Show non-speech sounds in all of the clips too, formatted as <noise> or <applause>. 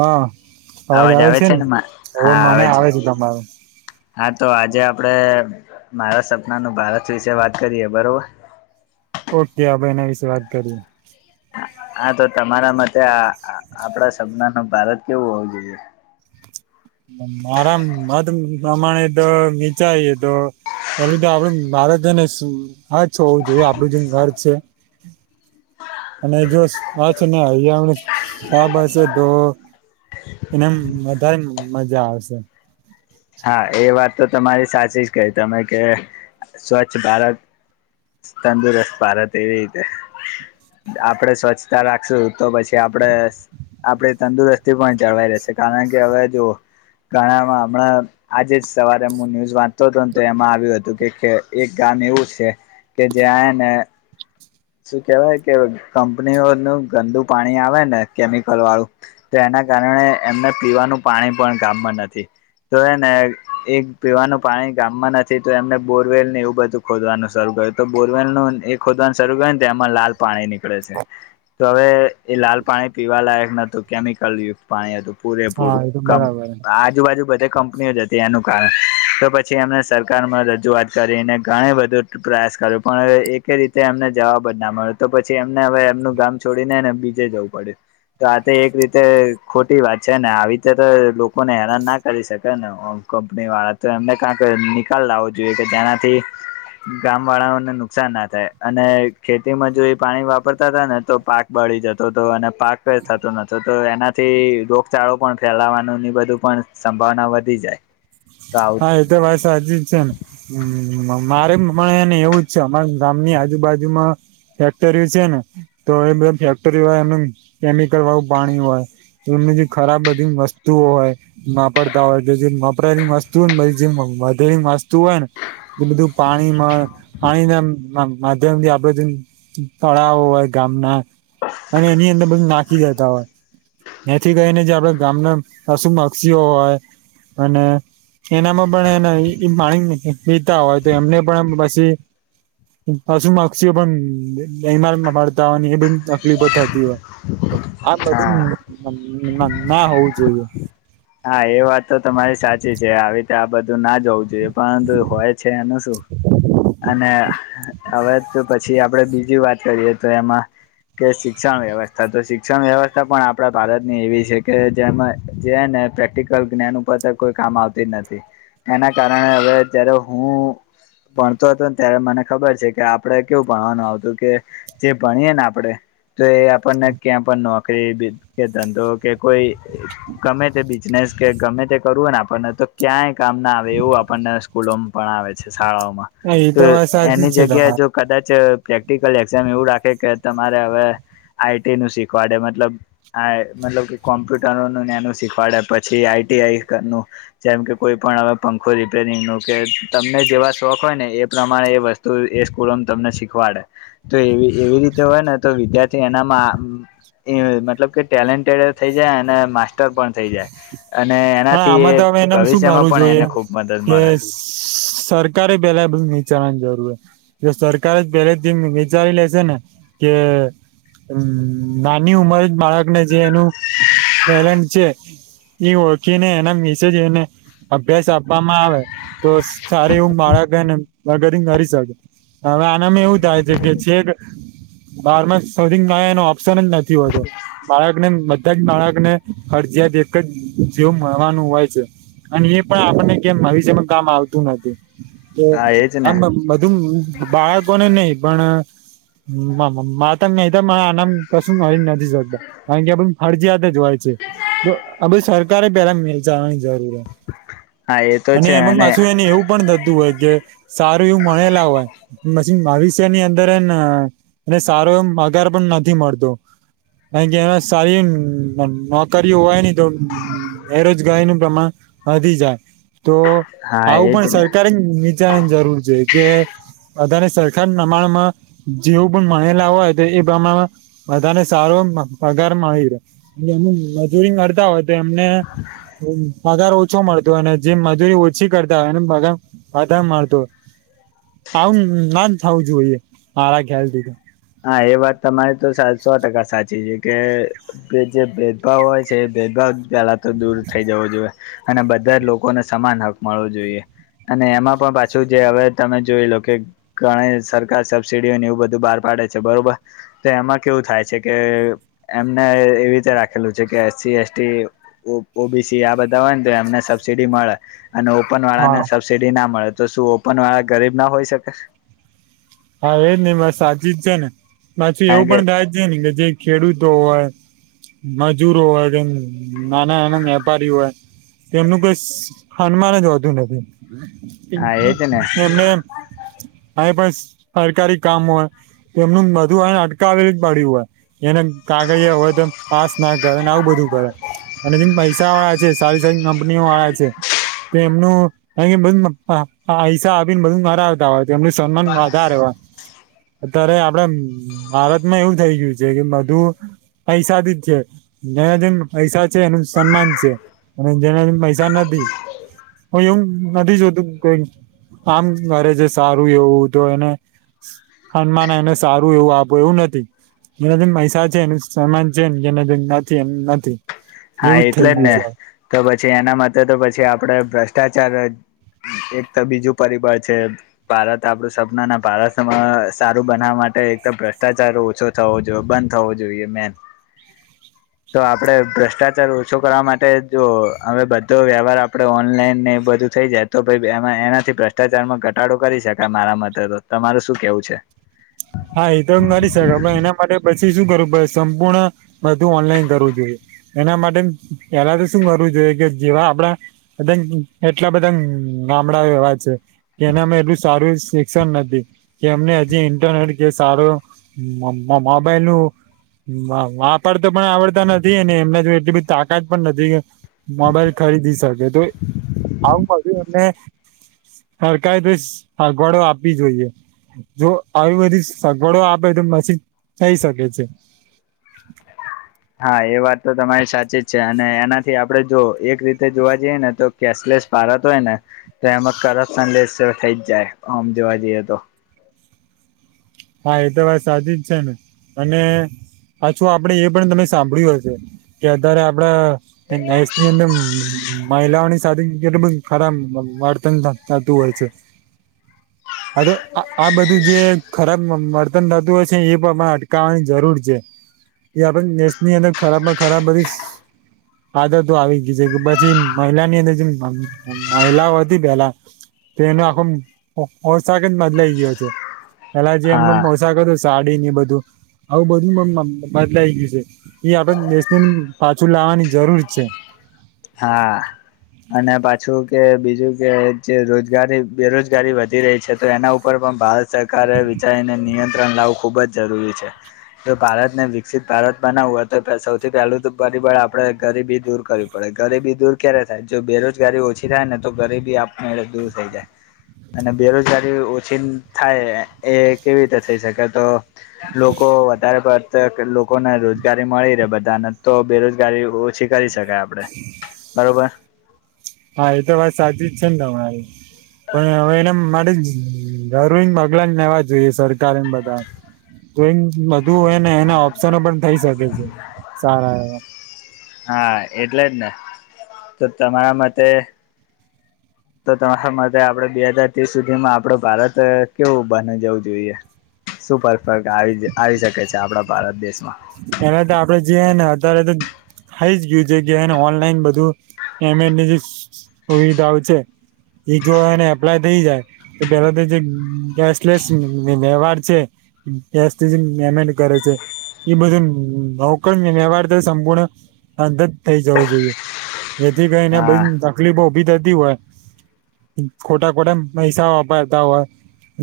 હા અવાજ આવે છે ને, અવાજ હા મને આવે છે. તમારો હા તો આજે આપડે મારા સપનાનું ભારત વિશે વાત કરીએ બરોબર. ઓકે આ ભાઈના વિશે વાત કરીએ. હા તો તમારા મતે આ આપડા સપના ન ભારત કેવું હોવું જોઈએ? મારા મત પ્રમાણે તો નીચાઈ તો એલુંધ આપડું મારે ને હ હોવું જોઈએ આપડું જેમ ઘર છે. અને જો આ છે ને અહીયા આાબ છે તો એનેમ વધારે મજા આવશે. હા એ વાત તો તમારી સાચી જ કઈ તમે કે, સ્વચ્છ ભારત તંદુરસ્ત ભારત એવી રીતે. આપણે સ્વચ્છતા રાખશું તો પછી આપડે આપણે તંદુરસ્તી પણ જળવાઈ રહેેશે કારણ કે હવે જો, ઘણામાં હમણાં આજે જ સવારે હું ન્યૂઝ વાંચતો હતો ને તો એમાં આવ્યું હતું કે એક ગામ એવું છે. કે જે શું કેવાય કે કંપનીઓ નું ગંદુ પાણી આવે ને કેમિકલ વાળું. તો એના કારણે એમને પીવાનું પાણી પણ ગામમાં નથી. તો એ ને એક પીવાનું પાણી ગામમાં નથી તો એમને બોરવેલ ને એવું બધું. ખોદવાનું સર્વ કર્યું તો બોરવેલ નું એ ખોદવાનું શરૂ કર ને તો એમાં લાલ પાણી નીકળે છે, તો હવે એ લાલ પાણી પીવા લયક નતું. કેમિકલ યુ પાણી હતું હા પૂરેપૂરું એ તો ક બરાબર આજુબાજુ બધે ક એનું કારણ તો પછી એમને સરકારમાં રજૂઆત કરીને ઘણી બધું પ્રયાસ કર્યો પણ એક રીતે એમને જવાબ જ ના મળે તો પછી એમને હવે એમનું ગામ છોડીને ને બીજે જવું પડ્યું. તો આ તો એક રીતે ખોટી વાત છે ને આવી રીતે તો લોકોને હેરાન ના કરી શકે નેમ. કંપની વાળા તો એમને ક નિકાલ લાવવો જોઈએ કે જેનાથી. ગામ વાળાઓને નુકસાન ના થાય. અને ખેતીમાં જો એ પાણી વાપરતા હતા ને તો પાક બળી જતો હતો અને પાક થતો નથીતો. તો એનાથી રોગચાળો પણ ફેલાવાનું ની બધું પણ સંભાવના વધી જાય. તો આવું હા એ તો ભાઈ સાજી જ છે ને. હ મારે મ એને એવું જ છે અમારા ગામની આજુબાજુમાં. ફેક્ટરી છે ને તો એ બધ ફેક્ટરી હોય એનું કેમિકલ વાયું પાણી હોય. એમની જે ખરાબ બધી વસ્તુઓ હોય વાપરતા હોય તો જે વપરાયેલી વસ તું મે જેમમ મધેલી વસ્તુ હોય ન જે બધું પાણીમાં પાણી ના મા માધ્યમ થી આપડ જે તળાવ હોય ગામના અને એની અંદર બધુ નાખી જતા હોય. જેથી કરીને જે આપડે ગામના પશુ મક્ષીઓ હોય અને એનામાં પણ એને ઈમ પાણી પીતા હોય તો એમને પણ પછી પશુ મક્ષીઓ પણ એમાર મળતા હોય એ બ તકલીફો થતી હોય આ બધું ન હા ન ના હોવું જોઈએ. હા એ વાત તો તમારી સાચી છે આવી ત આ બધું ના જવું જોઈએ પણંતુ હોય છે એનું શું. અને હવે પછી આપડે બીજી વાત કરીએ તો એમાં કે શિક્ષણ વ્યવસ્થા તો શિક્ષણ વ્યવસ્થા પણ આપણા ભારત ની એવી છે કે જેમાં જેને પ્રેક્ટિકલ જ્ઞાન ઉપર કોઈ કામ આવતી નથી એના કારણે હવે જ્યારે હું ભણતો હતો ન ત્યારે મને ખબર છે કે આપણે કેવું ભણવાનું આવતું કે જે ભણીએે ન આપડે તો એ આપણને ક્યાં પણ નોકરીદે કે ધંધો કે કોઈ ગમે તે બીજ ઝનેસ કે ગમે તે કરવું હોય ને આપણને તો ક્યાંય કામ ના આવે એવું આપણને સ્કૂલોમ ભણાવે છે શાળાઓમાં. એ તો વાત સાચી જ એની છે જગ્યા તમારી જો કદાચ પ્રેક્ટિકલ એક્ઝામ એવું રાખે કે તમારે હવે આઈટી નું શીખવાડે મતલબ આએ મતલબ કે કોમ્પ્યુટરોનું ને એનું શીખવાડે પછી આઈટીઆઈ કરનું જેમ કે કોઈ પણ હવે પંખો રીપેરિંગ નો કે તમને જેવા શોખ હોય ને એ પ્રમાણે એ વસ તો એ સ્કૂલો તમને શીખવાડે તો એવી એવી રીતે હોય ને તો વિદ્યાર્થી એનામાં એ મતલબ કે ટેલેન્ટેડે થઈ જાય અને માસ્ટર પણ થઇ જાય. અને હા એનાથી એ આમાં તો હવે એનેમ શું ભવિષ્યમાં કરું પણ જોઈએ એને ખૂબ મદદ કે મળે સરકારે પેલા બધું નીચાવાની જરૂર હ જો સરકારે જ પેલે ધીમ વિચારી લે છે ને કે હમ નાની ઉંમર જ બાળક ને જે એનું એલેન્ટ છે એ ઓ ખીને એના વિશે જ એને અભ્યાસ આપવામાં આવે. તો સારે એવું માળક હેને વગરિંગ કરી શકે હવે આનામાં એવું થાય છે કે છેક બારમાં સુઢીન ગયાનું અપ પ્શન જ નથી હોતું બાળક ને બધા જ બાળકને ફરજીયાત એક જ જેવું મળવાનું હોય છે અને એ પણ આપણને કેમ ભવિષ્યમા કામ આવતું નથી તો હા એજ ને અમબબુ બધું બાળકોને નહિ પણ મા મા માતા મેડમ આનામ કશું મરી નથી શકતા કારણ કે આપ ફરજીયાત જ હોય છે જો આ બ સર વિચારવાની જરૂર હ હા એ તો અને છે એમાં પાછું એને એવું પણ થતું હોય કે સારું એવું મળેલા હોય મછી ભવિષ્યની અંદર એ એને સારો એ પગાર પણ નથી મળતો કાનકે એમાં સારી નોકરી હોય નહ તો બેરોજગારી નું પ્રમાણ વધી જાય તો હા આવું એજ પણ ને સરકાર જ નીચાની જરૂર છે કે વધારે સરખા નમાણ માં જેવું પણ માનેલા હોય તો એ પ્રમાણ માં બધાને સારો પગાર મળી રહે એમ મજૂરી કરતા હોય તો તેમને પગાર ઓછો મળતો હોય અને જે મજૂરી ઓછી કરતા હોય એને પગાર વધારે મળતો આવું ન થવું જોઈએ મારા ખ્યાલ થી તો હા એ વાત તમારી તો સો ટકા સાચી છે કે કે જે ભેદભાવ હોય છે એ ભેદભાવ પેલા તો દૂર થઇ જવો જોઈએ. અને બધા જ લોકોને સમાન હક મળવો જોઈએ. અને એમાં પણ પાછું જે હવે તમે જોઈ લો કે ઘણી સરકાર સબસીડીઓ ને એવું બધું બહાર પાડે છે બરોબર. તો એમાં કેવું થાય છે કે એમને એવી રીતે રાખેલું છે કે એસસી, એસટી ઓ ઓબીસી આ બધા હોય ને તો એમને સબસીડી મળે. અને ઓપન વાળા હા ને સબસિડી ના મળે તો શું ઓપન વાળા ગરીબ ના હોઈ શકે? હા એજ નઈ વાત સાચી જ છે ને પાછી કારણ એવું કે પણ થાય છે ને કે જે ખેડૂતો હોય મજૂરો હોય તેમ નાના નાના વેપારીઓ હોય તેમનું ઘર કઈ હનુમાન જ હોતી નથી. હા એજ ને એમને કાય પણ સરકારી કામ હોય. તો એમનું બધું અય અટકાવી જ પડ્યું હોય. એને કાગડીયા હોય તો પાસ ના કરેને આવું બધું. બરા અને જેમ પૈસા વાળા છે સારી સારી કંપનીઓ વાળા છે. તો એમનું અયા બધું પાય પૈસા આપીને મરાવતા હોય એમનું સન્માન વધારે હોય અત્યારે આપડા ભારતમાં એવું થઇ ગયું છે કે બધું પૈસા થી જ છે જેને જેમ પૈસા છે એનું સન્માન છે. અને જેને પૈસા નથી કોઈ એવું નથી જોતું કાઈ કામ કરે છે સારું એવું. તો એને ખનમાન એને સારું એવું આપે એવું નથી. જેને થી પૈસા છે એનું સમાન છે કે જેને જેમ નથી એમ નથી. હા એવું એટલે થઈ જ ગયું ને છે તો પછી એના માટે તો પછી આપડે ભ્રષ્ટાચાર જ એજ તો બીજું પરિબળ છે. ભારત આપડું સપનાને ભારતમાં સારું બનાવા માટે એક તો ભ્રષ્ટાચાર ઓછો થવો જોઈએ બંધ થવો જોઈએ મેન તો આપડે ભર ભ્રષ્ટાચાર ઓછો કરવા માટે જો હવે બધો વ્યવહાર આપડો ઓનલાઈન ને એ બધું થઈ જાય. તો ભઈ એમાં એનાથી ભ્રષ્ટાચારમાં ઘટાડો કરી શકાય મારા મતે તો તમારું શું કેવું છે? હા એ તો નરી સકાય પણ એના માટે પછી શું કરવું પડે સંપૂર્ણ બધું ઓનલાઈન કરવું જોઈએ. એના માટે પેલા તો શું કરવું જોઈએ કે જેવા આપડા બધા ન એટલા બધા ગામડા એવા છે. કે એના મે બી સારું શિક્ષણ નથી કે એમને હજી ઇન્ટરનેલી કે સારો મોબાઈલ નું વાપરતા પણ આવડતા નથી અને એમના જોડે એટલી બધી તાકાત પણ નથી. મોબાઈલ ખરીદી શકે તો આવુ પછી એમને સરકારે તો સગવાડો આપવી જોઈએ જો આવી બધીસ સગવડો આપે તો મશીજ થઇ શકે છે. હા એ વાત તો તમારી સાચી જ છે અને એનાથી આપણેે જો એક રીતે જોવા જઈએ ને તો કેશલેસ ભારત હોય ને તો એમાં કરપ્શન લેસ થઈ જ જાય ઓમ જોવા જઈએ તો. હા એ તો વાત સાચી જ છે ને અને અછવા આપડે એ પણ તમે સાંભળ્યું હશે, કે અતારે આપડા <unintelligible> અંદ અમ્મ મહિલાઓની સાથે કેટલું બધું ખરામ વર્તન થ થતું હોય છે. અર આ-આ બધું જે ખરાબ મમ વર્તન થતું હોય છે એ પણ <unintelligible> અટકાવવાની જરૂર છે. એ આપણે નેશની અંદર ખરાબ માં ખરાબ બધીસ <inaudible> આદતો આવી ગઈ છે, કે પછી મહિલા ની અંદર જે મહિલાઓ હતી પહેલા તો એનો આખો ઓ ઓશાક જ બદલાઈ ગયો છે. પેલા જે એમનું હા પોશાક હતું સાડીને એ બધું આવું બધું મમ બદલાઈ ગયું છે. ઈ આપન નેશન પાછું લાવવાની જરૂર છે. હા. અને પાછું કે બીજું કે જે રોજગારી, બેરોજગારી વધી રહી છે તો એના ઉપર પણ ભાર સરકારે વિચારીને નિયંત્રણ લાવવું ખુબ જ જરૂરી છે. જો ભારતને વિકસિત ભારત બનાવવું હોય તો સૌથી પહેલું તો પરિબળ આપણે ગરીબી દૂર કરવું પડે. ગરીબી દૂર ક્યારે થાય? જો બેરોજગારી ઓછી થાય ને તો ગરીબી આપમેળે દૂર થઈ જાય. અને બેરોજગારી ઓછીન થાય એ કેવી રીતે થઈ શકે? તો લોકો વધારે <unintelligible> <unintelligible> તે લોકોને રોજગારી મળી રહેે બધાને, તો બેરોજગારી ઓછી થઈ શકે એમ. <inaudible> બરોબર? હા ઈ તો વાત સાચી જ છે ને તમારી. પણ હવે એના માટે જરૂરીન પગલા લાવવા જોઈએ સરકાર એ ને બધાએ. તોઈન બધું હોય એને એના ઓપ્શનો પણ થઈ શકે છે સારા એવા. હા એટલે જ ને. તો તમારા મતે તો તમારા મતે આપડે બે હજાર તીસ સુધીમાં આપડું ભારત કેવું બની જવું જોઈએ? શું પરફક આવી-આવી શકે છે આપણા ભારત દેશમાં? એના તો આપડે જે હે ના અતારે તો ખાઈ જ ગયુ છે કે એને ઓનલાઈન બધું પેમેન્ટની સુવિધાઓ છે. ઈ જો એને એપ્લાય થઈ જાય તો પેલા તો જે કેશલેસ વ્યવ વ્યવહાર છે <unintelligible> મહેનત કરે છે. <unintelligible> રોકડ મે વ્યવહાર તો સંપૂર્ણ અંત જ થઈ જવું જોઈએ. જેથી કરીને હા બધી તકલીફો ઉભી થતી હોય ખોટા-ખોટા પૈસા વાપરતા હોય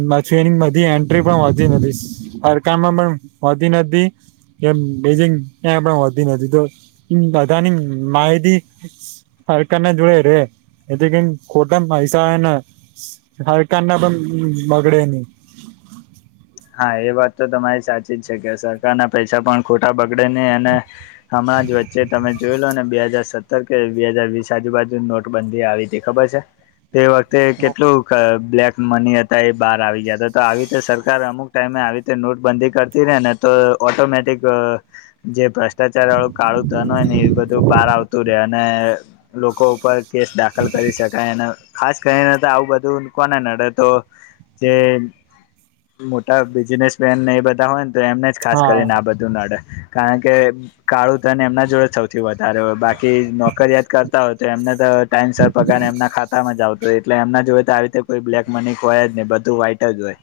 પાછી એની બધી એન્ટ્રી પણ હોતી નથી. સરખામમાં પણ હોતી નથી. એમ બેજિંગ ક્યાં પણ હોતી નથી. તો બધાની માહિતી <unintelligible> જોડે રહે, જેથી કરીન ખોટામ પૈસા એના હરકારના પણ બગડે નહીં. હા એ વાત તો તમારી સાચી જ છે, કે સરકારના પૈસા પણ ખોટા બગડે નહીં. અને હમણાં જ વચ્ચે તમે જોઈ લો ને બે હજાર સત ર કે બે હજર વીસ આજુબાજુ નોટબંધી આવી તી. ખબર છે? તે વખતે કેટલુંક બ્લેક મની હતા એ બહાર આવી ગયા તા. તો આવી રીતે સરકાર અમુક ટાઈમે આવી રીતે નોટબંધી કરતી રહે ને તો ઓટોમેટિક અહ જે ભ્ર ષ્ટાચારવાળું કાળું ધન હોય ને એ બધું બહાર આવતું રહે. અને લોકો ઉપર કેસ દાખલ કરી શકાય. અને ખાસ કરીને તો આવું બધું કોને નડે તો જે બિઝનેસમેનને એ બધા હોયને તો એમને જ ખાસ હા કરીને આ બધું નડે કારણ કે કાળું ધન એમના જોડે સૌથી વધારે હોય બાકી નોકરીયાદ કરતા હોય તો એમને તો ટાઈમ સર પગાર એમના ખાતામાં જ આવતા તો એટલે એમના જોય તો આવી રીતે કોઈ બ્લેક મની કો હોય જ નહીને બધું વ્હાઈટ જ હોય.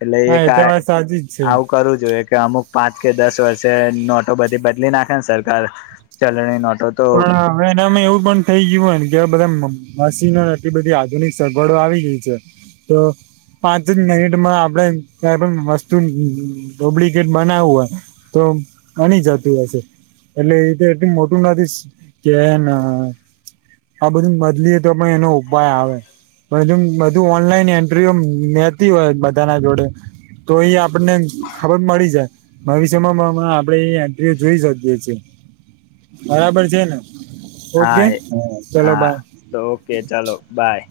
એટલે હા એક એ તો વાત સાચી જ છે આવું. કરવું જોઈએ કે અમુક પાંચ કે દસ વર્ષે નોટો બધી બદલી નાખે ને સરકાર ચલણી નોટો તો બા. હવે એનામાં એવું પણ થઇ ગયું હોય ને કે બધા મશીનને આટલી બધી આધુનિક સગવડો આવી ગઈ છે. તો. પાંચ જ મિનિટમાં આપણે કઈ પણ વસ્તુ ડુપ્લિકેટ બનાવવું હોય. તો આની જતું હશે એટલે એ તો એટલું મોટું નથી. કે ના આ બધું બદલીય તો પણ એનો ઉપાય આવે પ બધું ઓનલાઈન એન્ટર મેતી હોય બધા ના જોડે તો એ આપણને ખબર મળી જાય. ભવિષ્યમાં આપડે યાત્રીઓ જોઈ શકીએ બરાબર છે. હા ઓકે ચલો હા બાય તો ઓકે ચાલો બાય